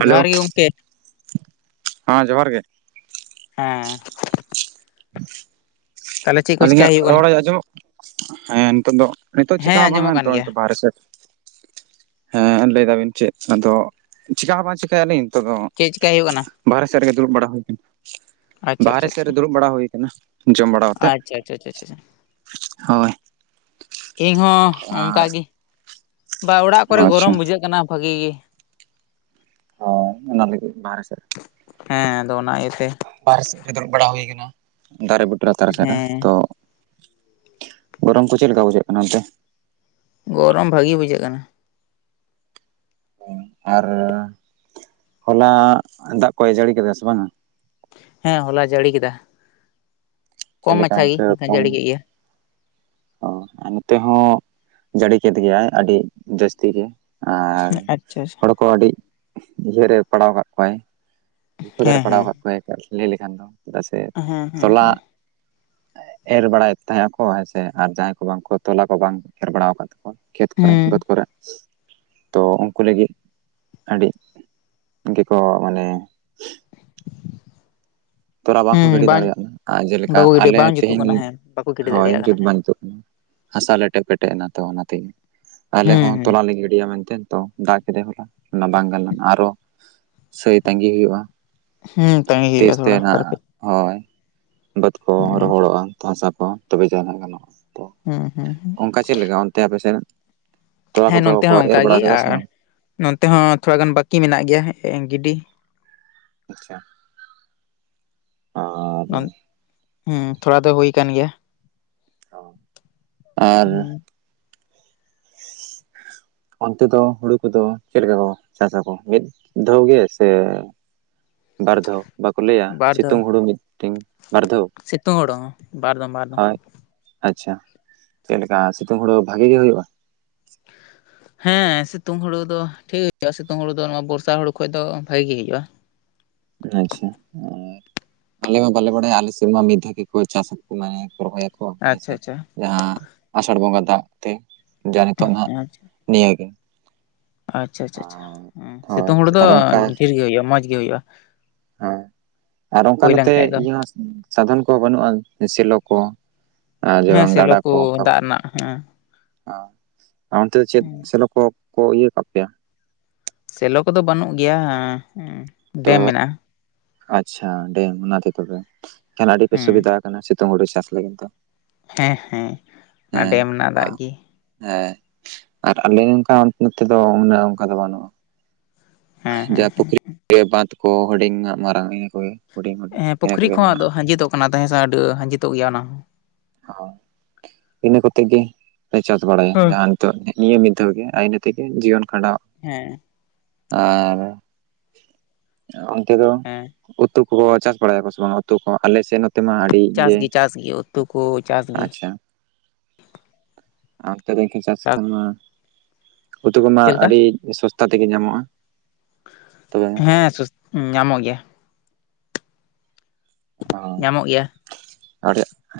Hello ᱜᱮ ᱜᱚᱢᱠᱮ ᱦᱮᱸ ᱡᱚᱦᱟᱨ ᱜᱮ ᱦᱮᱸ [inaudible] ᱛᱟᱦᱚᱞᱮ ᱪᱮᱫ ᱠᱚ ᱪᱮᱠᱟᱭ ᱟᱹᱞᱤᱧᱟᱜ ᱦᱩᱭᱩᱜ ᱠᱟᱱᱟ? ᱨᱚᱲᱟ ᱟᱸᱡᱚᱢᱚᱜ ᱦᱮᱸ ᱱᱤᱛᱚᱜ ᱫᱚ ᱱᱤᱛᱚᱜ ᱪᱤᱠᱟ ᱦᱮᱸ ᱦᱚᱸ ᱵᱟᱝᱟ ᱟᱸᱡᱚᱢᱚᱜ ᱠᱟᱱ ᱱᱤᱛᱚᱜ ᱱᱭ ᱜᱮᱭᱟ ᱛᱚ ᱵᱟᱨᱦᱨᱮ ᱥᱮᱫ ᱦᱮᱸ ᱞᱟᱹᱭ ᱫᱟᱵᱤᱱ ᱪᱮᱫ ᱟᱫᱚ ᱪᱮᱠᱟ ᱦᱚᱸ ᱵᱟᱝ ᱪᱤᱠᱟᱭᱟᱞᱤᱧ ᱱᱤᱛᱚᱜ ᱫᱚ ᱪᱮᱫ ᱪᱮᱠᱟᱭ ᱦᱩᱭᱩᱜ ᱠᱟᱱᱟ? ᱵᱟᱨᱮ ᱥᱮᱫ ᱨᱮᱜᱮ ᱫᱩᱲᱩᱵ ᱵᱟᱲᱟ ᱦᱩᱭ ᱟᱠᱟᱱᱟ ᱟᱪᱪᱷᱟ ᱵᱟᱦᱨᱮ ᱟᱪᱪᱷᱟ ᱥᱮᱫ ᱟᱪᱪᱷᱟ ᱨᱮ ᱫᱩᱲᱩᱵ ᱵᱟᱲᱟ ᱦᱩᱭ ᱠᱟᱱ ᱡᱚᱢ ᱵᱟᱲᱟᱛᱮᱫ ᱟᱪᱪᱷᱟ ᱟᱪᱪᱷᱟ ᱪᱪᱷᱟ ᱤᱧ ᱦᱚᱸ ᱟᱨ ᱚᱱᱠᱟᱜᱮ ᱵᱟ ᱚᱲᱟᱜ ᱠᱚᱨᱮ ᱟᱪᱪᱷᱟ ᱜᱚᱨᱚᱢ ᱵᱩᱡᱷᱟᱹᱜ ᱠᱟᱱᱟ ᱵᱷᱟᱜᱤ ᱜᱮ ᱦᱳᱭ ᱚᱱᱟ ᱞᱟᱹᱜᱤ ᱵᱟᱦᱨᱮ ᱥᱮᱫᱽ ᱦᱮᱸ ᱟᱫᱚ ᱚᱱᱟ ᱤᱭᱟᱹ ᱛᱮ ᱵᱟᱦᱨᱮ ᱥᱮᱫ ᱨᱮ ᱫᱲᱵ ᱵᱟᱲᱟ ᱦᱩᱭ ᱠᱟᱱᱟ ᱫᱟᱨᱮ ᱵᱩᱴᱟᱹᱨ ᱞᱟᱛᱟᱨ ᱥᱮᱫ ᱨᱮ ᱦᱮᱸ ᱛᱚ ᱜᱚᱨᱚᱢ ᱠᱚ ᱪᱮᱫ ᱞᱮᱠᱟ ᱵᱩᱡᱷᱟᱹᱜ ᱠᱟᱱᱟ ᱚᱱᱛᱮ ᱜᱚᱨᱚᱢ ᱵᱷᱟᱜᱮ ᱵᱩᱡᱷᱟᱹᱜ ᱠᱟᱱᱟ ᱟᱨ ᱦᱚᱞᱟ ᱫᱟᱜ ᱠᱚ ᱡᱟᱹᱲᱤ ᱠᱮᱫᱟ ᱥᱮ ᱵᱟᱝᱟ ᱦᱮᱸ ᱦᱚᱞᱟ ᱡᱟᱹᱲᱤ ᱠᱮᱫᱟ ᱪᱮᱫ ᱠᱚᱢ ᱞᱮᱠᱟ ᱢᱟᱪᱷᱟ ᱜᱮ ᱤᱱᱠᱟᱹ ᱠᱚᱢ ᱡᱟᱹᱲᱤ ᱠᱮᱫ ᱜᱮ ᱚ ᱟᱨ ᱱᱚᱛᱮ ᱦᱚᱸ ᱡᱟᱹᱲᱤ ᱠᱮᱫ ᱜᱮᱭᱟᱭ ᱟᱹᱰᱤ ᱡᱟᱹᱥᱛᱤ ᱜᱮ ᱟᱨ ᱟᱪᱪᱷᱟ ᱟᱪᱪᱷᱟ ᱦᱚᱲ ᱠᱚ ᱟᱹᱰᱤ ᱤᱭᱟᱹᱨᱮ ᱯᱟᱲᱟᱣ ᱠᱟᱜ ᱠᱚᱣᱟᱭ ᱯᱟᱜᱟᱹᱨ ᱦᱮᱸ ᱮ ᱯᱟᱲᱟᱣ ᱦᱮᱸ ᱟᱠᱟᱫ ᱠᱚᱣᱟ ᱮ ᱞᱟᱹᱭ ᱞᱮᱠᱷᱟᱱ ᱫᱚ ᱪᱮᱫᱟᱜ ᱥᱮ ᱦᱮᱸ ᱦᱮᱸ ᱛᱚᱞᱟ ᱮᱨ ᱵᱟᱲᱟᱭᱮᱫ ᱛᱟᱦᱮᱸᱱᱟᱠᱚ ᱦᱮᱸ ᱥᱮ ᱟᱨ ᱡᱟᱦᱟᱸᱭ ᱠᱚ ᱵᱟᱝᱠᱚ ᱛᱚᱞᱟ ᱠᱚ ᱵᱟᱝ ᱮᱨ ᱵᱟᱲᱟ ᱟᱠᱟᱫ ᱠᱷᱮᱛ ᱠᱚᱨᱮ ᱦᱮᱸ ᱵᱟᱹᱫᱽ ᱠᱚᱨᱮ ᱛᱚ ᱩᱱᱠᱩ ᱞᱟᱹᱜᱤᱫ ᱟᱹᱰᱤ ᱜᱮᱠᱚ ᱢᱟᱱᱮ ᱛᱚᱨᱟ ᱵᱟᱝᱠᱚ ᱦᱮᱸ ᱜᱤᱰᱤ ᱵᱟᱝ ᱫᱟᱲᱮᱭᱟᱜ ᱢᱟ ᱟᱨ ᱡᱮᱞᱮᱠᱟ ᱵᱟᱠᱚ ᱜᱤᱰᱤ ᱟᱞᱮ ᱵᱟᱝ ᱡᱩᱛᱩᱜ ᱛᱮᱦᱮᱧ ᱠᱟᱱᱟ ᱦᱮᱸ ᱵᱟᱠᱚ ᱜᱤᱰᱤ ᱦᱳᱭ ᱫᱟᱲᱮᱭᱟᱜ ᱠᱟᱱᱟ ᱡᱩᱛ ᱦᱮᱸ ᱵᱟᱝ ᱧᱩᱛ ᱦᱟᱥᱟ ᱞᱮᱴᱮ ᱯᱮᱴᱮᱡᱽ ᱮᱱᱟ ᱛᱚ ᱚᱱᱟ ᱛᱮᱜᱮ ᱟᱞᱮ ᱦᱮᱸ ᱦᱚᱸ ᱦᱮᱸ ᱛᱚᱞᱟ ᱞᱮ ᱜᱤᱰᱤᱭᱟ ᱢᱮᱱᱛᱮ ᱛᱚ ᱫᱟᱜ ᱠᱮᱫᱟᱭ ᱦᱚᱞᱟ ᱚᱱᱟ ᱵᱟᱝ ᱜᱟᱱᱞᱮᱱᱟ ᱟᱨᱚ ᱥᱟᱹᱭ ᱛᱟᱸᱜᱤ ᱦᱩᱭᱩᱜᱼᱟ ᱦᱩᱸ ᱛᱟᱸᱜᱤ ᱦᱩᱭᱩᱜᱼᱟ ᱛᱤᱥ ᱛᱮ ᱛᱷᱚᱲᱟ ᱱᱟᱜ ᱵᱟᱨᱯᱮ ᱦᱳᱭ ᱵᱟᱹᱫᱽ ᱠᱚ ᱦᱮᱸ ᱨᱚᱦᱚᱲᱚᱜ-ᱟ ᱦᱟᱥᱟ ᱠᱚ ᱛᱚᱵᱮ ᱡᱟᱦᱟᱸᱱᱟᱜ ᱜᱟᱱᱚᱜ-ᱟ ᱦᱮᱸ ᱦᱮᱸ ᱚᱱᱠᱟ ᱪᱮᱫ ᱞᱮᱠᱟ ᱚᱱᱛᱮ ᱟᱯᱮ ᱥᱮᱫ ᱛᱚᱞᱟ ᱠᱚᱫᱚ ᱠᱚ ᱮᱨ ᱵᱟᱲᱟ ᱠᱮᱫᱟ ᱥᱮ ᱵᱟᱝ ᱱᱚᱱᱚᱛᱮ ᱦᱚᱸ ᱛᱷᱚᱲᱟ ᱜᱟᱱ ᱵᱟᱹᱠᱤ ᱢᱮᱱᱟᱜ ᱜᱮᱭᱟ ᱜᱤᱰᱤ ᱟᱪᱪᱷᱟ ᱟᱨ ᱦᱩᱸ ᱛᱷᱚᱲᱟ ᱫᱚ ᱦᱩᱭ ᱠᱟᱱᱟᱱ ᱜᱮᱭᱟ ᱟᱨ ᱦᱩᱸ ᱚᱱᱛᱮ ᱫᱚ ᱦᱩᱲᱩ ᱠᱚᱫᱚ ᱪᱮᱫ ᱞᱮᱠᱟ ᱠᱚ ᱪᱟᱥ ᱟᱠᱚ ᱢᱤᱫ ᱫᱷᱟᱹᱣ ᱜᱮ ᱥᱮ ᱵᱟᱨᱫᱷᱟᱹᱣ ᱵᱟᱠᱚ ᱞᱟᱹᱭᱟ ᱵᱟᱨ ᱫᱷᱟᱣ ᱥᱤᱛᱩᱝ ᱦᱩᱲᱩ ᱢᱤᱫᱴᱮᱱ ᱵᱟᱨᱫᱷᱟᱹᱣ ᱥᱤᱛᱩᱝ ᱦᱩᱲᱩ ᱦᱚᱸ ᱵᱟᱨᱫᱚᱢ ᱵᱟᱨᱫᱚᱢ᱾ ᱟᱪᱪᱷᱟ ᱪᱮᱫᱮ ᱞᱮᱠᱟ ᱥᱤᱛᱩᱝ ᱦᱩᱲᱳ ᱵᱷᱟᱜᱤ ᱜᱮ ᱦᱩᱭᱩᱜ-ᱟ ᱦᱮᱸ ᱥᱤᱛᱩᱝ ᱦᱳᱲᱩ ᱫᱚ ᱴᱷᱤᱠ ᱦᱩᱭᱩᱜ-ᱟ ᱥᱤᱛᱩᱝ ᱦᱩᱲᱩ ᱫᱚ ᱱᱚᱣᱟ ᱵᱚᱨᱥᱟ ᱦᱩᱲᱩ ᱠᱷᱚᱡ ᱫᱚ ᱵᱷᱟᱜᱮ ᱦᱩᱭᱩᱜ-ᱟ᱾ ᱟᱪᱪᱷᱟ ᱟᱞᱮ ᱢᱟ ᱵᱟᱞᱮ ᱵᱟᱲᱟᱭᱟ ᱟᱞᱮ ᱥᱮᱨᱢᱟ ᱢᱤᱫ ᱫᱷᱟᱣ ᱜᱮ ᱪᱟᱥ ᱢᱟᱱᱮ ᱨᱚᱦᱚᱭ ᱟᱪᱪᱷᱟ ᱦᱮᱸᱥᱮ ᱟᱪᱪᱷᱟ ᱡᱟᱦᱟᱸ ᱟᱥᱟᱲ ᱵᱚᱸᱜᱟ ᱫᱟᱜ ᱛᱮ ᱡᱟ ᱱᱤᱛᱚᱜ ᱦᱟᱸᱜ ᱟᱪᱪᱷᱟ ᱱᱤᱭᱟᱹᱜᱮ ᱟᱪᱪᱷᱟ ᱟᱪᱪᱷᱟ ᱟᱨ ᱦᱳᱭ ᱥᱤᱛᱩᱝ ᱦᱩᱲᱩ ᱫᱚ ᱟᱨ ᱚᱱᱠᱟ ᱰᱷᱮᱨ ᱜᱮ ᱦᱩᱭᱩᱜ-ᱟ ᱢᱚᱸᱡᱽ ᱜᱮ ᱦᱩᱭᱩᱜ-ᱟ ᱦᱮᱸ ᱟᱨ ᱚᱱᱠᱟ ᱱᱚᱛᱮ ᱤᱭᱟᱹ ᱦᱚᱸ ᱥᱟᱫᱷᱚᱱ ᱠᱚ ᱦᱚᱸ ᱵᱟᱹᱱᱩᱜ-ᱟ ᱥᱮᱞᱚ ᱠᱚ ᱟᱨ ᱡᱮ ᱦᱮᱸ ᱵᱟᱝ ᱥᱮᱞᱚ ᱜᱟᱰᱟ ᱠᱚ ᱚᱱᱠᱟ ᱫᱟᱜ ᱵᱟᱹᱱᱩᱜ-ᱟ ᱨᱮᱱᱟᱜ ᱦᱮᱸ ᱟᱨ ᱚᱱᱛᱮ ᱫᱚ ᱪᱮᱫ ᱥᱮᱞᱚ ᱠᱚ ᱠᱚ ᱤᱭᱟᱹ ᱠᱟᱜ ᱯᱮᱭᱟ ᱥᱮᱞᱚ ᱠᱚᱫᱚ ᱵᱟᱹᱱᱩᱜ ᱜᱮᱭᱟ ᱛᱚ ᱰᱮᱢ ᱢᱮᱱᱟᱜ-ᱟ ᱟᱪᱪᱷᱟ ᱰᱮᱢ ᱚᱱᱟᱛᱮ ᱛᱟᱦᱚᱞᱮ ᱟᱹᱰᱤᱯᱮ ᱦᱮᱸ ᱥᱩᱵᱤᱫᱟ ᱟᱠᱟᱱᱟ ᱥᱤᱛᱩᱝ ᱦᱩᱲᱩ ᱪᱟᱥ ᱞᱟᱹᱜᱤᱫ ᱫᱚ ᱦᱮᱸ ᱦᱮᱸ ᱚᱱᱟ ᱦᱮᱸ ᱰᱮᱢ ᱨᱮᱱᱟᱜ ᱫᱟᱜ ᱦᱮᱸ ᱜᱮ ᱟᱨ ᱟᱞᱮ ᱚᱱᱠᱟ ᱱᱚᱛᱮ ᱫᱚ ᱚᱱᱠᱟ ᱫᱚ ᱵᱟᱹᱱᱩᱜ-ᱟ ᱦᱮᱸ ᱦᱮᱸ ᱡᱟᱦᱟᱸ ᱯᱩᱠᱷᱨᱤ ᱵᱟᱸᱫ ᱠᱚ ᱦᱩᱰᱤᱧ ᱢᱟᱨᱟᱝ ᱚᱱᱟ ᱠᱚ ᱜᱮ ᱦᱮᱸ ᱯᱩᱠᱷᱨᱤ ᱠᱚ ᱦᱚᱸ ᱟᱫᱚ ᱟᱸᱡᱤᱫᱚᱜ ᱠᱟᱱᱟ ᱛᱟᱦᱮᱸ ᱥᱮ ᱟᱹᱰᱤ ᱟᱸᱡᱮᱫᱚᱜ ᱜᱮᱭᱟ ᱚᱱᱟ ᱦᱚᱸ ᱤᱱᱟᱹ ᱠᱚᱛᱮ ᱜᱮ ᱯᱮ ᱪᱟᱥ ᱵᱟᱲᱟᱭᱟ ᱦᱚᱸ ᱦᱮᱸ ᱡᱟᱦᱟᱸᱱ ᱱᱤᱭᱟᱹ ᱢᱤᱫ ᱫᱷᱟᱣ ᱜᱮ ᱟᱭ ᱤᱱᱟᱹ ᱛᱮᱜᱮ ᱡᱤᱭᱚᱱ ᱠᱷᱟᱸᱰᱟᱣ ᱦᱮᱸ ᱟᱨ ᱚᱱᱛᱮ ᱫᱚ ᱦᱮᱸ ᱩᱛᱩ ᱠᱚ ᱪᱟᱥ ᱵᱟᱲᱟᱭᱟ ᱠᱚ ᱥᱮ ᱵᱟᱝ ᱩᱛᱩ ᱠᱚ ᱟᱞᱮ ᱥᱮᱫ ᱢᱟ ᱟᱹᱰᱤ ᱪᱟᱥ ᱜᱮ ᱪᱟᱥ ᱜᱮ ᱩᱛᱩ ᱠᱚ ᱪᱟᱥ ᱜᱮ ᱟᱪᱪᱷᱟ ᱱᱚᱱᱛᱮ ᱫᱚ ᱪᱟᱥ ᱠᱷᱟᱱ ᱢᱟ ᱩᱛᱩ ᱠᱚᱢᱟ ᱪᱮᱫ ᱞᱮᱠᱟ ᱟᱹᱰᱤ ᱥᱚᱥᱛᱟ ᱛᱮ ᱜᱮ ᱧᱟᱢᱚᱜ-ᱟ ᱛᱚᱵᱮ ᱦᱮᱸ ᱫᱚᱥ ᱧᱟᱢᱚᱜ ᱜᱮᱭᱟ ᱚ ᱧᱟᱢᱚᱜ ᱜᱮᱭᱟ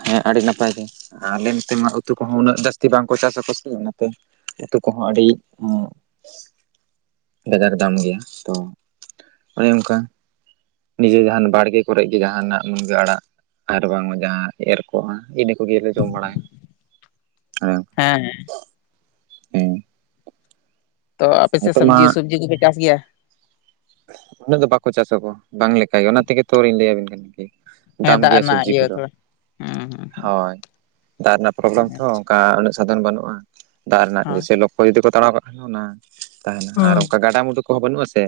ᱦᱮᱸ ᱟᱹᱰᱤ ᱱᱟᱯᱟᱭ ᱜᱮ ᱟᱨ ᱟᱞᱮ ᱱᱚᱛᱮ ᱢᱟ ᱩᱛᱩ ᱠᱚᱦᱚᱸ ᱩᱱᱟᱹᱜ ᱡᱟᱹᱥᱛᱤ ᱵᱟᱝᱠᱚ ᱪᱟᱥᱟ ᱠᱚ ᱥᱮ ᱚᱱᱟᱛᱮ ᱟᱹᱛᱩ ᱠᱚ ᱦᱚᱸ ᱟᱹᱰᱤ ᱠᱟᱡᱟᱠ ᱫᱟᱢ ᱜᱮᱭᱟ ᱛᱚ ᱚᱱᱮ ᱚᱱᱠᱟ ᱱᱤᱡᱮ ᱡᱟᱦᱟᱸᱱ ᱵᱟᱲᱜᱮ ᱠᱚᱨᱮ ᱜᱮ ᱡᱟᱦᱟᱸᱱᱟᱜ ᱢᱩᱱᱜᱟᱹ ᱟᱲᱟᱜ ᱟᱨ ᱵᱟᱝᱢᱟ ᱡᱟᱦᱟᱸ ᱮᱨ ᱠᱚᱜᱼᱟ ᱤᱱᱟᱹ ᱠᱚ ᱜᱮ ᱞᱮ ᱡᱚᱢ ᱵᱟᱲᱟᱭᱟ ᱦᱮᱸ ᱦᱮᱸ ᱦᱮᱸ ᱦᱩᱸ ᱛᱚ ᱟᱯᱮ ᱥᱮᱫ ᱢᱟ ᱥᱚᱵᱽᱡᱤ ᱥᱚᱵᱽᱡᱤ ᱠᱚ ᱯᱮ ᱪᱟᱥ ᱜᱮᱭᱟ ᱩᱱᱟᱹᱜ ᱫᱚ ᱵᱟᱠᱚ ᱪᱟᱥ ᱟᱠᱚ ᱵᱟᱝ ᱞᱮᱠᱟ ᱜᱮ ᱚᱱᱟ ᱛᱮᱜᱮ ᱛᱚᱞᱤᱧ ᱞᱟᱹᱭᱟᱵᱤᱱ ᱠᱟᱱᱟ ᱠᱤ ᱦᱮᱸ ᱫᱟᱢ ᱫᱟᱜ ᱜᱮᱭᱟ ᱨᱮᱱᱟᱜ ᱥᱚᱵᱽᱡᱤ ᱠᱚ ᱤᱭᱟᱹ ᱫᱚ ᱛᱷᱚᱲᱟ ᱦᱩᱸ ᱦᱩᱸ ᱦᱳᱭ ᱫᱟᱜ ᱨᱮᱱᱟᱜ ᱯᱨᱚᱵᱞᱮᱢ ᱛᱚ ᱟᱪᱪᱷᱟ ᱚᱱᱠᱟ ᱩᱱᱟᱹᱜ ᱥᱟᱫᱷᱚᱱ ᱵᱟᱹᱱᱩᱜᱼᱟ ᱫᱟᱜ ᱨᱮᱱᱟᱜ ᱦᱳᱭ ᱥᱮᱞᱳ ᱚ ᱡᱩᱫᱤ ᱠᱚ ᱛᱟᱲᱟᱣ ᱠᱟᱜ ᱠᱷᱟᱱ ᱚᱱᱟ ᱛᱟᱦᱮᱸᱱᱟ ᱟᱨ ᱚᱱᱠᱟ ᱜᱟᱰᱟᱼᱢᱰᱩ ᱠᱚ ᱦᱚᱸ ᱵᱟᱹᱱᱩᱜᱼᱟ ᱥᱮ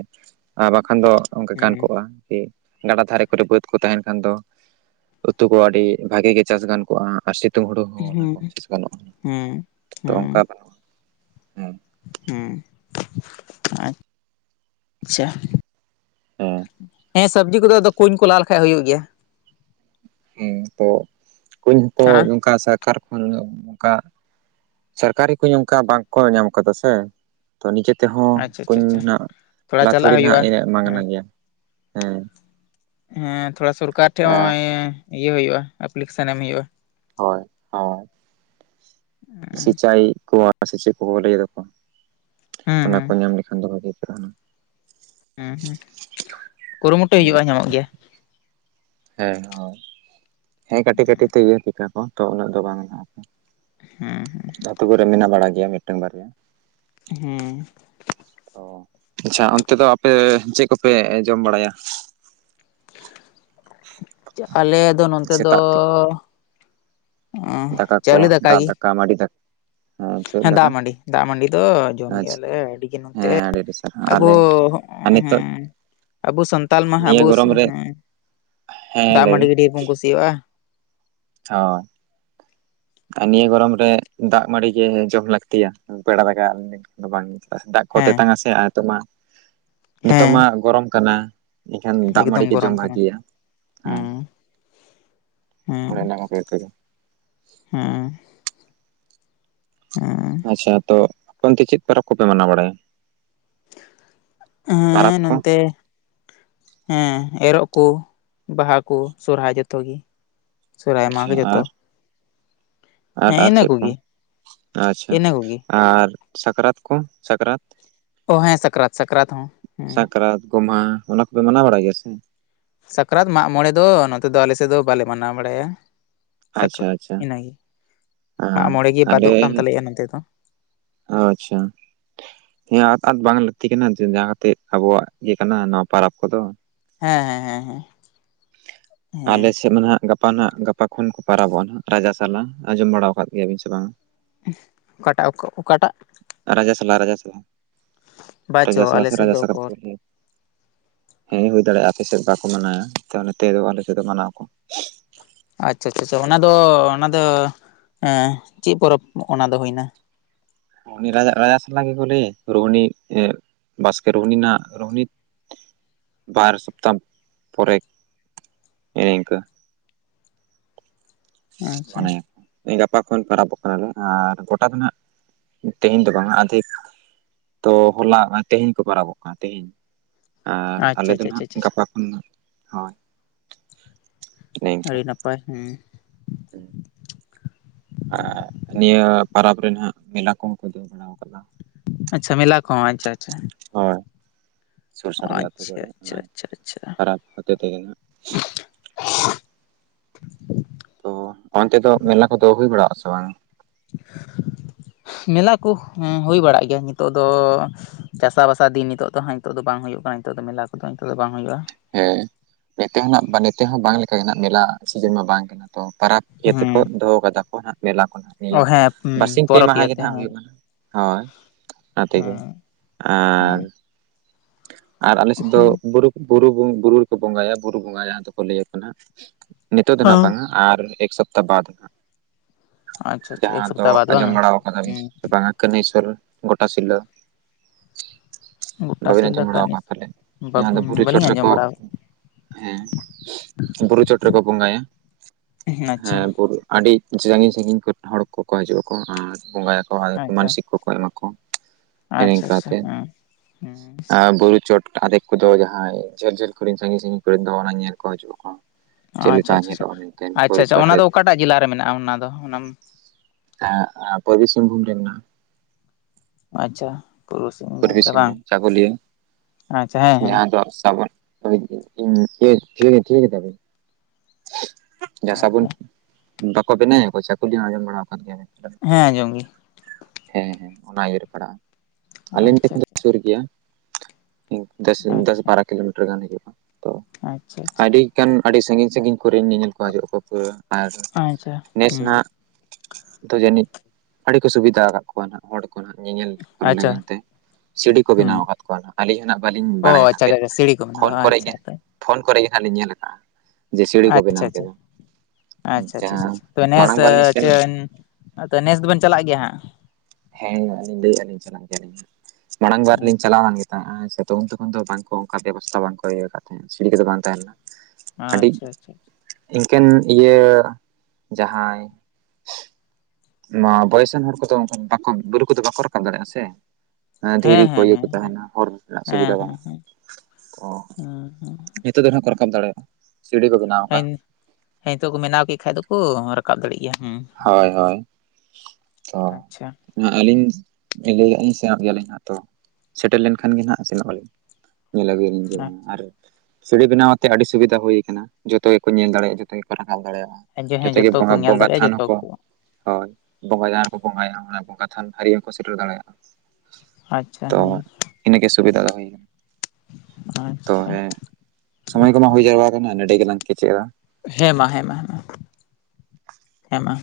ᱟᱨ ᱵᱟᱝᱠᱷᱟᱱ ᱫᱚ ᱚᱱᱠᱟ ᱜᱟᱱ ᱦᱮᱸ ᱠᱚᱜᱼᱟ ᱡᱮ ᱜᱟᱰᱟ ᱫᱷᱟᱨᱮ ᱠᱚ ᱨᱮ ᱵᱟᱹᱫᱽ ᱠᱚ ᱛᱟᱦᱮᱸᱱ ᱠᱷᱟᱱ ᱫᱚ ᱩᱛᱩ ᱠᱚ ᱟᱹᱰᱤ ᱵᱷᱟᱹᱜᱤ ᱜᱮ ᱪᱟᱥ ᱜᱟᱱ ᱠᱚᱜᱼᱟ ᱟᱨ ᱥᱤ ᱤᱛᱩᱝ ᱦᱩᱲᱩ ᱦᱚᱸ ᱚᱱᱟ ᱦᱩᱸ ᱠᱚ ᱪᱤᱥ ᱜᱟᱱᱚᱜᱼᱟ ᱦᱩᱸ ᱡᱷᱚᱛᱚ ᱦᱩᱸ ᱦᱩᱸ ᱚᱱᱠᱟ ᱵᱟᱱᱩᱜᱼᱟ ᱦᱩᱸ ᱟᱪ ᱪᱪᱷᱟ ᱦᱮᱸ ᱦᱮᱸ ᱥᱚᱵᱽᱡᱤ ᱠᱚᱫᱚ ᱠᱩᱧ ᱠᱚ ᱞᱟ ᱞᱮᱠᱷᱟᱱ ᱦᱩᱭᱩᱜ ᱜᱮᱭᱟ ᱦᱮᱸ ᱛᱚ ᱠᱩᱧ ᱦᱚᱸ ᱛᱚ ᱦᱮᱸ ᱱᱚᱝᱠᱟ ᱥᱚᱨᱠᱟᱨ ᱱᱚᱝᱠᱟ ᱥᱚᱨᱠᱟᱨᱤ ᱠᱩᱧ ᱱᱚᱝᱠᱟ ᱵᱟᱝ ᱠᱚ ᱧᱟᱢ ᱠᱟᱫᱟ ᱥᱮ ᱛᱚ ᱱᱤᱡᱮ ᱛᱮᱦᱚᱸ ᱟᱪᱪᱷᱟ ᱟᱪᱪᱷᱟ ᱠᱩᱧ ᱟᱪᱪᱷᱟ ᱱᱟᱦᱟᱜ ᱛᱷᱚᱲᱟ ᱞᱟ ᱪᱟᱞᱟᱜ ᱛᱷᱩᱲᱤ ᱱᱟᱦᱟᱜ ᱦᱩᱭᱩᱜᱼᱟ ᱩᱱᱟᱹᱜ ᱦᱮᱸ ᱢᱟᱜᱱᱟ ᱜᱮᱭᱟ ᱦᱮᱸ ᱦᱮᱸ ᱛᱷᱚᱲᱟ ᱥᱚᱨᱠᱟᱨ ᱴᱷᱮᱱ ᱦᱚᱸ ᱤᱭᱟᱹ ᱦᱩᱭᱩᱜᱼᱟ᱾ ᱮᱯᱞᱤᱠᱮᱥᱚᱱ ᱮᱢ ᱦᱩᱭᱩᱜᱼᱟ᱾ ᱦᱳᱭ ᱦᱚᱸ ᱦᱮᱸ ᱥᱮᱪᱟᱭ ᱠᱚᱣᱟ ᱥᱮ ᱪᱮᱫ ᱠᱚ ᱞᱟᱹᱭ ᱜᱮᱫᱚᱠᱚ ᱦᱮᱸ ᱚᱱᱟ ᱦᱮᱸ ᱠᱚ ᱧᱟᱢ ᱞᱮᱠᱷᱟᱱ ᱫᱚ ᱵᱷᱟᱜᱤ ᱠᱚᱜ-ᱟ᱾ ᱦᱩᱸ ᱠᱩᱨᱩ ᱢᱩᱴᱩᱭ ᱦᱩᱭᱩᱜ-ᱟ ᱧᱟᱢᱚᱜ ᱜᱮᱭᱟ᱾ ᱦᱮᱸ ᱦᱳᱭ ᱦᱮᱸ ᱠᱟᱹᱴᱤᱡ ᱠᱟᱹᱴᱤᱡ ᱛᱮ [inaudible] ᱠᱚ ᱛᱚ ᱩᱱᱟᱹᱜ ᱫᱚ ᱵᱟᱝ ᱜᱟᱱᱚᱜ-ᱟ᱾ ᱦᱮᱸ ᱦᱮᱸ ᱟᱹᱛᱩᱳ ᱠᱚᱨᱮ ᱢᱮᱱᱟᱜ ᱵᱟᱲᱟ ᱜᱮᱭᱟ ᱢᱤᱫᱴᱟᱝ ᱵᱟᱨᱭᱟ᱾ ᱦᱮᱸ ᱚ ᱟᱪᱪᱷᱟ ᱚᱱᱛᱮ ᱫᱚ ᱟᱯᱮ ᱪᱮᱫ ᱠᱚᱯᱮ ᱡᱚᱢ ᱵᱟᱲᱟᱭᱟ? ᱟᱞᱮ ᱫᱚ ᱱᱚᱱᱚᱛᱮ ᱫᱚ ᱥᱮᱛᱟᱜ ᱛᱮ ᱚ ᱫᱟᱠᱟ ᱠᱚ ᱪᱟᱣᱞᱤ ᱫᱟᱠᱟ ᱜᱮ ᱫᱟᱜ ᱢᱟᱹᱰᱤ ᱫᱟᱠ [unintelligible] ᱦᱮᱸ ᱫᱟᱜ ᱢᱟᱹᱰᱤ ᱫᱟᱜ ᱢᱟᱹᱰᱤ ᱫᱚ ᱡᱚᱢ ᱟᱪᱪᱷᱟ ᱜᱮᱭᱟᱞᱮ ᱟᱹᱰᱤ ᱜᱮ ᱱᱚᱱᱛᱮ ᱦᱮᱸ ᱟᱹᱰᱤ ᱟᱹᱰᱤ ᱥᱟᱨᱦᱟᱣ ᱟᱵᱚ ᱟᱞᱮ ᱟᱨ ᱱᱤᱛᱚᱜ ᱦᱮᱸ ᱟᱵᱚ ᱥᱟᱱᱛᱟᱞ ᱢᱟ ᱱᱤᱭᱟᱹ ᱟᱵᱚ ᱜᱚᱨᱚᱢ ᱨᱮ ᱦᱮᱸ ᱦᱮᱸ ᱫᱟᱜ ᱞᱟᱹᱭ ᱢᱟᱹᱰᱤ ᱵᱤᱱ ᱜ ᱰᱷᱮᱨ ᱵᱚᱱ ᱠᱩᱥᱤᱭᱟᱜᱼᱟ᱾ ᱦᱳᱭ ᱟᱨ ᱱᱤᱭᱟᱹ ᱜᱚᱨᱚᱢ ᱨᱮ ᱫᱟᱜ ᱢᱟᱹᱲᱤ ᱜᱮ ᱡᱚᱢ ᱞᱟᱹᱠᱛᱤᱭᱟ ᱯᱮᱲᱟ ᱫᱟᱠᱟ ᱫᱚ ᱵᱟᱝᱚᱜᱼᱟ᱾ ᱫᱟᱜ ᱠᱚ ᱦᱮᱸ ᱛᱮᱛᱟᱝ ᱟᱥᱮ ᱟᱨ ᱱᱤᱛᱚᱜ ᱢᱟ, ᱱᱤᱛᱚᱜ ᱦᱮᱸ ᱢᱟ ᱜᱚᱨᱚᱢ ᱠᱟᱱᱟ᱾ ᱮᱱᱠᱷᱟᱱ ᱫᱟᱜ ᱢᱟᱹᱰᱤ ᱮᱠᱫᱚᱢ ᱜᱮ ᱜᱚᱨᱚᱢ ᱡᱚᱢ ᱠᱟᱱᱟ ᱵᱷᱟᱜᱮᱭᱟ ᱦᱮᱸ ᱦᱮᱸ ᱚᱰᱮ [unintelligible] ᱦᱮᱸ ᱦᱮᱸ ᱟᱪᱪᱷᱟ ᱛᱚ ᱟᱯᱮ ᱚᱱᱛᱮ ᱪᱮᱫ ᱯᱚᱨᱚᱵᱽ ᱠᱚ ᱯᱮ ᱢᱟᱱᱟᱣ ᱵᱟᱲᱟᱭᱟ? ᱯᱚᱨᱚᱵᱽ ᱦᱮᱸ ᱠᱚ ᱱᱚᱛᱮ ᱦᱮᱸ ᱮᱨᱚᱜ ᱠᱚ ᱵᱟᱦᱟ ᱠᱚ ᱥᱚᱨᱚᱦᱟᱭ ᱡᱚᱛᱚ ᱜᱮ ᱥᱚᱨᱦᱟᱭ ᱢᱟᱦᱟ ᱟᱪᱪᱷᱟ ᱠᱚ ᱡᱚᱛᱚ ᱟᱨ ᱟᱨ ᱦᱮᱸ ᱟᱨ ᱤᱱᱟᱹ ᱪᱮᱫ ᱠᱚ ᱠᱚᱜᱮ ᱟᱪᱪᱷᱟ ᱤᱱᱟᱹ ᱠᱚᱜᱮ ᱟᱨ ᱥᱟᱠᱨᱟᱛ ᱠᱚ ᱥᱟᱠᱨᱟᱛ ᱚ ᱦᱮᱸ ᱥᱟᱠᱨᱟᱛ ᱥᱟᱠᱨᱟᱛ ᱦᱚᱸ ᱦᱮᱸ ᱥᱟᱠᱨᱟᱛ ᱜᱚᱢᱦᱟ ᱚᱱᱟ ᱠᱚᱯᱮ ᱢᱟᱱᱟᱣ ᱵᱟᱲᱟᱭ ᱜᱮᱭᱟ ᱥᱮ ᱥᱟᱠᱨᱟᱛ, ᱢᱟᱜ ᱢᱚᱬᱮ ᱫᱚ ᱱᱚᱛᱮ ᱫᱚ ᱟᱞᱮ ᱥᱮᱫ ᱫᱚ ᱵᱟᱞᱮ ᱢᱟᱱᱟᱣ ᱵᱟᱲᱟᱭᱟ᱾ ᱟᱪᱪᱷᱟ ᱥᱟᱠᱨᱟᱛ ᱟᱪᱪᱷᱟ ᱤᱱᱟᱹᱜᱮ ᱢᱟᱜ ᱦᱮᱸ ᱢᱚᱬᱮ ᱜᱮ ᱵᱟᱫᱚᱜ ᱠᱟᱱ ᱛᱟᱞᱮᱭᱟ ᱱᱚᱛᱮ ᱫᱚ ᱚ ᱟᱪᱪᱷᱟ ᱦᱮᱸ ᱟᱫ ᱟᱫᱚ ᱵᱟᱝ ᱞᱟᱹᱠᱛᱤ ᱠᱟᱱᱟ ᱡᱮ ᱡᱟᱦᱟᱸᱛᱮ ᱟᱵᱚᱣᱟᱜ ᱜᱮ ᱠᱟᱱᱟ᱾ ᱱᱚᱣᱟ ᱯᱚᱨᱚᱵᱽ ᱠᱚ ᱫᱚ ᱦᱮᱸ ᱦᱮᱸ ᱦᱮᱸ ᱦᱮᱸ ᱦᱮᱸ ᱟᱞᱮ ᱥᱮᱫ ᱱᱟᱦᱟᱜ ᱜᱟᱯᱟ ᱱᱟᱦᱟᱜ ᱜᱟᱯ ᱚᱠᱟ ᱠᱷᱚᱱ ᱠᱚ ᱯᱟᱨᱟᱵᱚᱜ-ᱟ ᱱᱟᱦᱟᱜ ᱨᱟᱡᱟ ᱥᱟᱞᱟ, ᱟᱸᱡᱚᱢ ᱵᱟᱲᱟᱣ ᱟᱠᱟᱫ ᱜᱮᱭᱟᱵᱤᱱ ᱥᱮ ᱵᱟᱝᱟ? ᱚᱠᱟᱴᱟᱜ [unintelligible] ᱚᱠᱟᱴᱟᱜ? ᱨᱟᱡᱟ ᱥᱟᱞᱟᱜ, ᱨᱟᱡᱟ ᱥᱟᱞᱟᱜ, ᱵᱟᱪᱚ ᱨᱟᱡᱟ ᱥᱟᱞᱟᱜ ᱟᱞᱮ ᱥᱮ ᱥᱮᱫ ᱨᱟᱭᱟ ᱫᱚ ᱥᱟᱫᱚᱯ ᱛᱮ ᱚᱠᱚᱨ ᱦᱩᱸ᱾ ᱦᱮᱸ ᱦᱩᱭ ᱫᱟᱲᱮᱭᱟᱜ-ᱟ ᱟᱯᱮ ᱥᱮᱫ ᱵᱟᱠᱚ ᱢᱟᱱᱟᱣᱟ, ᱛᱚ ᱱᱚᱛᱮ ᱫᱚ ᱟᱞᱮ ᱥᱮᱫ ᱫᱚ ᱢᱟᱱᱟᱣ ᱟᱠᱚ ᱾ ᱟᱪᱪᱷᱟ ᱟᱪᱪᱷᱟ ᱟᱪᱪᱷᱟ, ᱚᱱᱟ ᱫᱚ ᱚᱱᱟ ᱫᱚ ᱮᱸ ᱪᱮᱫ ᱯᱚᱨᱚᱵᱽ ᱚᱱᱟ ᱫᱚ ᱦᱩᱭ ᱮᱱᱟ? ᱨᱟᱭᱟᱜ, ᱨᱟᱭᱟ ᱥᱟᱞᱟ ᱜᱮᱠᱚ ᱞᱟᱹᱭᱮ 'ᱨᱳᱦᱱᱤ' ᱮᱸᱜ 'ᱵᱟᱥᱠᱮ ᱨᱳᱦᱱᱤ' ᱱᱟᱜ 'ᱨᱳᱦᱱᱤ' ᱵᱟᱨ ᱥᱚᱯᱛᱟ ᱯᱚᱨᱮ [inaudible] ᱦᱮᱸᱜ-ᱮ ᱤᱝᱠᱟᱹ ᱾ ᱟᱪᱪᱷᱟ ᱢᱟᱱᱮ ᱮᱸ ᱜᱟᱯᱟ ᱠᱷᱚᱱ ᱯᱟᱨᱟᱵᱚᱜ ᱠᱟᱱᱟᱞᱮ ᱟᱨ ᱜᱚᱴᱟ ᱫᱚ ᱱᱷᱟᱜ ᱛᱤᱦᱤᱧ ᱫᱚ ᱵᱟᱝᱟ ᱟᱫᱷᱤᱠ ᱛᱚ ᱦᱚᱞᱟ ᱢᱟ ᱛᱤᱦᱤᱧ ᱠᱚ ᱯᱟᱨᱟᱵᱚᱜ ᱠᱟ ᱛᱤᱦᱤᱧ ᱟᱨ ᱟᱞᱮ ᱟᱪᱪᱷᱟ ᱫᱚ ᱟᱪᱪᱷᱟ ᱱᱷᱟᱜ ᱟᱪᱪᱷᱟ ᱜᱟᱯᱟ ᱚᱱᱱᱟ ᱦᱚᱭ᱾ [inaudible] ᱟᱹᱰᱤ ᱱᱟᱯᱟᱭ ᱦᱮᱸ ᱾ ᱦᱮᱸ ᱾ ᱟᱨ ᱱᱤᱭᱟᱹ ᱯᱟᱨᱚᱵᱽ ᱨᱮ ᱱᱟᱦᱟᱜ ᱢᱮᱞᱟ ᱠᱚᱦᱚᱸ ᱠᱚ ᱫᱚᱦᱚ ᱵᱟᱲᱟ ᱟᱠᱟᱫᱟ ᱾ ᱟᱪᱪᱷᱟ, ᱢᱮᱞᱟ ᱠᱚᱸ ᱟᱪᱪᱷᱟ-ᱪᱷᱟ᱾ ᱦᱳᱭ [inaudible] ᱥᱩᱨᱥᱟᱲᱜᱮ ᱟᱛᱳ ᱠᱚᱨᱮ ᱟᱪᱪᱷᱟ ᱚᱱᱟ ᱟᱪᱪᱷᱟ ᱟᱪᱪᱷᱟ ᱯᱟᱨᱟᱵᱽ ᱦᱚᱛᱮ ᱛᱮᱜᱮ ᱱᱟᱦᱟᱜ ᱾ ᱛᱚ ᱚᱱᱛᱮ ᱫᱚ ᱢᱮᱞᱟ ᱠᱚᱫᱚ ᱦᱩᱭ ᱵᱟᱲᱟᱜ-ᱟ ᱥᱮ ᱵᱟᱝ? [inaudible] ᱢᱮᱞᱟ ᱠᱚ ᱦᱚᱸᱻ ᱦᱩᱭ ᱵᱟᱲᱟᱜ ᱜᱮᱭᱟ ᱱᱤᱛᱳᱜ ᱫᱚ ᱾ ᱪᱟᱥᱟᱵᱟᱥᱟ ᱫᱤᱱ ᱱᱤᱛᱚᱜ ᱫᱚ ᱦᱟᱸᱜ ᱱᱤᱛᱚᱜ ᱫᱚ ᱵᱟᱝ ᱦᱩᱭᱩᱜ ᱠᱟᱱᱟ ᱱᱤᱛᱚᱜ ᱫᱚ ᱢᱮᱞᱟ ᱠᱚᱫᱚ ᱱᱤᱛᱚᱜ ᱫᱚ ᱵᱟᱝ ᱦᱩᱭᱩᱜ-ᱟ ᱾ ᱦᱮᱸ, ᱱᱮᱛᱮ ᱦᱚᱸ ᱱᱟᱜ ᱵᱟᱱᱤ ᱛᱮ ᱦᱚᱸ ᱵᱟᱝ ᱞᱮᱠᱟ ᱜᱮ ᱱᱟᱜ ᱢᱮᱞᱟ ᱥᱤᱡᱤᱱ ᱢᱟ ᱵᱟᱝ ᱠᱟᱱᱟ ᱛᱚ ᱯᱚᱨᱟᱵᱽ ᱤᱭᱟᱹ ᱛᱮᱠᱚ ᱦᱮᱸ ᱫᱚᱦᱚ ᱟᱠᱟᱫᱟ ᱠᱚ ᱦᱟᱸᱜ ᱢᱮᱞᱟ ᱠᱚ ᱱᱟᱜ ᱾ ᱤᱭᱟᱹ ᱚ ᱦᱮᱸ ᱵᱟᱨᱥᱤᱧ, ᱯᱮ ᱯᱚᱨᱚᱵᱽ ᱢᱟᱦᱟ ᱜᱮ ᱤᱭᱟᱹᱛᱮ ᱱᱷᱟᱜ ᱦᱮᱸ ᱦᱩᱭᱩᱜᱼᱟ ᱦᱚᱭ᱾ ᱚᱱᱟ ᱛᱮᱜᱮ ᱦᱮᱸ ᱟᱨᱻ ᱦᱮᱸ ᱟᱨ ᱟᱞᱮ ᱥᱮᱫ ᱫᱚ ᱵᱩᱨᱩ ᱵᱩᱨᱩ ᱨᱮᱠᱚ ᱵᱚᱸᱜᱟᱭᱟ ᱵᱩᱨᱩ ᱵᱚᱸᱜᱟ ᱡᱟᱦᱟᱸ ᱫᱚᱠᱚ ᱞᱟᱹᱭ [unintelligible] ᱱᱤᱛᱚᱜ ᱫᱚ ᱦᱟᱸᱜ ᱵᱟᱝ-ᱟ ᱟᱨ ᱮᱠ ᱥᱚᱯᱛᱟ ᱵᱟᱫᱽ ᱦᱟᱸᱜ ᱟᱪᱪᱷᱟ ᱾ ᱟᱪᱪᱷᱟ ᱮᱠ ᱡᱟᱦᱟᱸ ᱫᱚ ᱥᱚᱯᱛᱟᱦ ᱵᱟᱫ ᱟᱸᱡᱚᱢ ᱵᱟᱝᱟ ᱵᱟᱲᱟ ᱟᱠᱟᱫᱟ ᱵᱤᱱ ᱦᱮᱸ ᱥᱮ ᱵᱟᱝᱟ ᱠᱟᱹᱱᱟᱹᱭ ᱥᱚᱨᱚ ᱜᱚᱴᱟ ᱥᱤᱞᱟᱹ ᱜᱚᱴᱟ ᱵᱟᱵᱤᱱ ᱟᱸᱡᱚᱢ ᱥᱤᱞᱫᱟᱹ ᱵᱟᱲᱟᱣ ᱠᱟᱹᱦᱱᱤ ᱠᱟᱜᱼᱟ ᱛᱟᱞᱮ ᱡᱟᱦᱟᱸ ᱫᱚ ᱵᱩᱨᱩ ᱪᱚᱴ ᱵᱟᱹᱞᱤᱧ ᱟᱸᱡᱚᱢ ᱨᱮᱠᱚ ᱵᱟᱲᱟ ᱦᱮᱸ ᱵᱩᱨᱩ ᱪᱚᱴ ᱨᱮ ᱠᱚ ᱵᱚᱸᱜᱟᱭᱟ ᱟᱪᱪᱷᱟ ᱦᱮᱸ ᱵᱩᱨᱩᱼᱼ ᱟᱹᱰᱤ ᱥᱟᱺᱜᱤᱧ ᱥᱟᱺᱜᱤᱧ ᱠᱚ ᱨᱮᱱ ᱦᱚᱲ ᱠᱚ ᱠᱚ ᱦᱟᱡᱩᱜ ᱟᱠᱚ ᱟᱨ ᱵᱚᱸᱜᱟᱭ ᱟᱠᱚ ᱟᱪᱪᱷᱟ ᱢᱟᱱᱥᱤᱠ ᱠᱚ ᱠᱚ ᱮᱢᱟ ᱠᱚ ᱾ ᱟᱪᱪᱷᱟ ᱟᱪᱪᱷᱟ ᱦᱮᱸᱼᱼ ᱟᱨ ᱵᱩᱨᱩ ᱪᱚᱴ ᱟᱫᱷᱮᱠ ᱠᱚ ᱫᱚ ᱡᱟᱦᱟᱸᱭ ᱡᱷᱟᱹᱞ ᱡᱷᱟᱹᱞ ᱠᱚ ᱨᱮᱱ ᱥᱟᱺᱜᱤᱧ ᱥᱟᱺᱜᱤᱧ ᱠᱚ ᱨᱮᱱ ᱫᱚ ᱚᱱᱟ ᱧᱮᱞ ᱠᱚ ᱦᱟᱡᱩᱜ ᱟᱠᱚ ᱾ ᱪᱮᱫ ᱞᱮᱠᱟ ᱧᱮᱞᱚᱜᱼᱟ ᱢᱮᱱᱴᱮᱱ ᱯᱚᱨᱤ ᱪᱚᱴ ᱨᱮ ᱮᱴᱟᱜ ᱡᱮᱞᱟ ᱨᱮ ᱢᱮᱱᱟᱜᱼᱟ ᱚᱱᱟ ᱫᱚ ᱚᱱᱟᱢᱼᱼ ᱮᱸ [unintelligible] ᱥᱤᱝᱵᱷᱩᱢ ᱨᱮ ᱢᱮᱱᱟᱜᱼᱟ ᱾ ᱟᱪᱪᱷᱟ ᱯᱩᱨᱩᱥ ᱯᱩᱨᱵᱤ ᱥᱤᱝᱵᱷᱩᱢ ᱪᱟᱹᱠᱩᱞᱤᱭᱟᱹ ᱟᱪᱪᱷᱟ ᱦᱮᱸ ᱦᱮᱸ ᱡᱟᱦᱟᱸ ᱫᱚ ᱥᱟᱵᱚᱱᱼᱼ [unintelligible] ᱴᱷᱤᱠᱟᱹ ᱠᱮᱫᱟ ᱯᱮᱼᱼ ᱡᱟᱦᱟᱸ ᱥᱟᱵᱚᱱ ᱟᱪᱪᱷᱟ ᱵᱟᱠᱚ ᱵᱮᱱᱟᱭ ᱟᱠᱚ ᱪᱟᱹᱠᱩᱞᱤᱭᱟᱹ ᱟᱸᱡᱚᱢ ᱵᱟᱲᱟ ᱠᱟᱫ ᱜᱮᱭᱟ ᱵᱤᱱ ᱾ ᱦᱮᱸ ᱟᱸᱡᱚᱢ ᱜᱮᱼᱼ ᱦᱮᱸ ᱦᱮᱸ ᱚᱱᱟ ᱤᱭᱟᱹᱨᱮ ᱯᱟᱲᱟᱜᱼᱟ ᱟᱹᱞᱤᱧ ᱴᱷᱮᱱ ᱟᱪᱪᱷᱟ ᱠᱷᱚᱱ ᱫᱚ ᱥᱩᱨ ᱜᱮᱭᱟ ᱾ ᱫᱚᱥ ᱫᱚᱥ ᱟᱪᱪᱷᱟ ᱵᱟᱨᱚ ᱠᱤᱞᱳᱢᱤᱴᱟᱨ ᱜᱟᱱ ᱦᱤᱡᱩᱜᱼᱟ ᱛᱚ ᱟᱪᱪᱷᱟ ᱟᱪᱪᱷᱟ ᱟᱹᱰᱤ ᱮᱠᱟᱱ ᱟᱹᱰᱤ ᱥᱟᱺᱜᱤᱧ ᱥᱟᱺᱜᱤᱧ ᱠᱚᱨᱮᱱ ᱧᱮᱧᱮᱞ ᱠᱚ ᱦᱟᱹᱡᱩᱜ ᱟᱠᱚ ᱟᱨ ᱟᱪᱪᱷᱟ ᱱᱮᱥ ᱦᱩᱸ ᱱᱟᱜ ᱫᱚ ᱡᱟᱹᱱᱤᱡ ᱟᱹᱰᱤ ᱠᱚ ᱥᱩᱵᱤᱫᱟ ᱠᱟᱜ ᱠᱚᱣᱟ ᱱᱟᱜ ᱦᱚᱲᱼᱼ ᱧᱮᱧᱮᱞ ᱠᱚ ᱞᱟᱹᱜᱤᱫ ᱟᱪᱪᱷᱟ ᱛᱮ ᱥᱤᱰᱤ ᱠᱚ ᱵᱮᱱᱟᱣ ᱦᱩᱸ ᱠᱟᱫ ᱠᱚᱣᱟ ᱟᱹᱞᱤᱧ ᱦᱚᱸ ᱱᱟᱜ ᱵᱟᱹᱞᱤᱧ ᱵᱟᱲᱟᱭᱟ ᱦᱟᱸᱜᱼᱼ [unintelligible] ᱥᱤᱲᱤ ᱠᱚ ᱢᱮᱱᱟᱜᱼᱟ ᱵᱟ ᱟᱪᱪᱷᱟ ᱟᱪᱪᱷᱟᱼᱼ ᱯᱷᱳᱱ ᱠᱚᱨᱮ ᱡᱟᱦᱟᱸ ᱞᱤᱧ ᱧᱮᱞ ᱠᱟᱜᱼᱟ ᱾ ᱟᱪᱪᱷᱟ ᱟᱪᱪᱷᱟ ᱟᱪᱪᱷᱟ ᱟᱪᱪᱷᱟ ᱡᱟᱦᱟᱸ ᱛᱚ ᱱᱮᱥ ᱢᱟᱲᱟᱝ ᱵᱟᱨ ᱞᱤᱧ ᱥᱮᱱ ᱪᱮᱱ ᱟᱫᱚ ᱱᱮᱥ ᱫᱚᱵᱮᱱ ᱪᱟᱞᱟᱜ ᱜᱮᱭᱟ ᱦᱟᱸᱜ ᱦᱮᱸ ᱟᱹᱞᱤᱧ ᱞᱟᱹᱭᱮᱜ ᱟᱹᱤᱧ ᱪᱟᱞᱟᱜ ᱜᱮᱭᱟᱞᱤᱧ ᱢᱟᱲᱟᱝ ᱵᱟᱨᱞᱤᱧ ᱟᱪᱪᱷᱟ ᱪᱟᱞᱟ ᱞᱮᱱ ᱥᱮ ᱛᱚ ᱩᱱ ᱛᱚᱠᱷᱚᱱ ᱫᱚ ᱵᱟᱝᱠᱚ ᱚᱱᱠᱟ ᱵᱮᱵᱚᱥᱛᱷᱟ ᱵᱟᱝᱠᱚ ᱤᱭᱟᱹ ᱟᱠᱟᱫ ᱛᱟᱦᱮᱸᱫ ᱥᱤᱲᱤᱠᱚᱫᱚ ᱵᱟᱝ ᱛᱟᱦᱮᱸ ᱞᱮᱱᱟ᱾ ᱟᱹᱰᱤᱡ ᱟᱪᱪᱷᱟ ᱟᱪᱪᱷᱟ ᱤᱱᱠᱟᱹᱱ ᱤᱭᱟᱹ ᱡᱟᱦᱟᱸᱭ ᱢᱟ ᱵᱚᱭᱮᱥᱟᱱ ᱦᱚᱲ ᱠᱚᱫᱚ ᱵᱟᱠᱚ ᱵᱩᱨᱩ ᱠᱚᱫᱚ ᱵᱟᱠᱚ ᱨᱟᱠᱟᱵ ᱫᱟᱲᱮᱜᱼᱟ ᱥᱮ ᱫᱷᱤᱨᱤ ᱦᱮᱸ ᱠᱚ ᱦᱮᱸ ᱤᱭᱟᱹ ᱠᱚ ᱦᱮᱸ ᱛᱟᱦᱮᱱᱟ ᱦᱚᱨ ᱨᱮᱱᱟᱜ ᱥᱩᱵᱤᱫᱷᱟ ᱵᱟᱝ ᱛᱚ ᱩᱸ [unintelligible] ᱱᱤᱛᱚᱜ ᱫᱚ ᱱᱟᱦᱟᱜ ᱠᱚ ᱨᱟᱠᱟᱵ ᱫᱟᱲᱮᱭᱟᱜᱼᱟ ᱥᱤᱲᱤ ᱠᱚᱫᱚ ᱦᱸᱮᱧ ᱦᱮᱸ ᱤᱛᱚᱜ ᱠᱚ ᱢᱮᱱᱟᱣ ᱠᱮᱜ ᱠᱷᱟᱡ ᱫᱚᱠᱚ ᱨᱟᱠ ᱨᱟᱠᱟᱵ ᱫᱟᱲᱮᱜ ᱜᱮᱭᱟ ᱦᱩᱸ, ᱦᱳᱭ ᱦᱳᱭ ᱟᱪᱪᱷᱟ ᱦᱟᱸᱜ ᱟᱹᱞᱤᱧ ᱞᱟᱹᱭᱠᱟᱜ ᱞᱤᱧ ᱥᱮᱱᱚᱜ ᱜᱮᱭᱟᱞᱤᱧ ᱦᱟᱸᱜ ᱛᱚ ᱥᱮᱴᱮᱨ ᱞᱮᱱᱠᱷᱟᱱ ᱜᱮ ᱦᱟᱸᱜ ᱥᱮᱱᱚᱜᱼᱟᱞᱤᱧ ᱾ ᱧᱮᱞᱮ ᱵᱤᱱ ᱡᱮᱢᱚᱱ ᱵᱟᱝ ᱟᱪᱪᱷᱟ ᱟᱨ ᱥᱤᱲᱤ ᱵᱮᱱᱟᱣᱛᱮᱜ ᱟᱹᱰᱤ ᱥᱩᱵᱤᱫᱷᱟ ᱦᱩᱭ ᱠᱟᱱᱟ ᱡᱚᱛᱚ ᱜᱮᱠᱚ ᱧᱮᱞ ᱫᱟᱲᱮᱭᱟᱜᱼᱟ᱾ ᱡᱚᱛᱚ ᱜᱮᱠᱚ ᱨᱟᱠᱟᱵ ᱫᱟᱲᱮᱭᱟᱜᱼᱟ᱾ ᱦᱮᱸ ᱡᱮ ᱦᱮᱸ ᱜᱮ ᱡᱚᱛᱚ ᱠᱚ ᱵᱚᱸᱜᱟ ᱧᱮᱞ ᱵᱚᱸᱜᱟ ᱫᱟᱲᱮᱭᱟᱜᱼᱟ᱾ ᱛᱷᱟᱱ ᱡᱚᱛᱚ ᱦᱚᱸᱠᱚ ᱠᱚ ᱦᱳᱭ ᱵᱚᱸᱜᱟ ᱡᱟᱦᱟᱸ ᱨᱮᱠᱚ ᱵᱚᱸᱜᱟᱭᱟ ᱚᱱᱟ ᱵᱚᱸᱜᱟ ᱛᱷᱟᱱ ᱫᱷᱟᱹᱨᱤᱡ ᱦᱚᱸᱠᱚ ᱥᱮᱴᱮᱨ ᱫᱟᱲᱮᱭᱟᱜᱼᱟ᱾ ᱟᱪᱪᱷᱟ ᱛᱚ ᱦᱮᱸ ᱤᱱᱟᱹᱜᱮ ᱥᱩᱵᱤᱫᱟ ᱫᱚ ᱦᱩᱭ ᱱᱟ ᱛᱚ ᱟᱪᱪᱷᱟ ᱦᱮᱸ ᱥᱚᱢᱚᱭ ᱠᱚᱢᱟ ᱦᱩᱭ ᱡᱟᱣᱟ ᱟᱠᱟᱱᱟ ᱱᱮᱰᱮ ᱜᱮᱞᱟᱝ ᱠᱮᱪᱮᱫᱟ᱾ ᱦᱮᱸ ᱢᱟ ᱦᱮᱸᱢᱟ ᱦᱮᱸ, ᱦᱮᱸ ᱢᱟ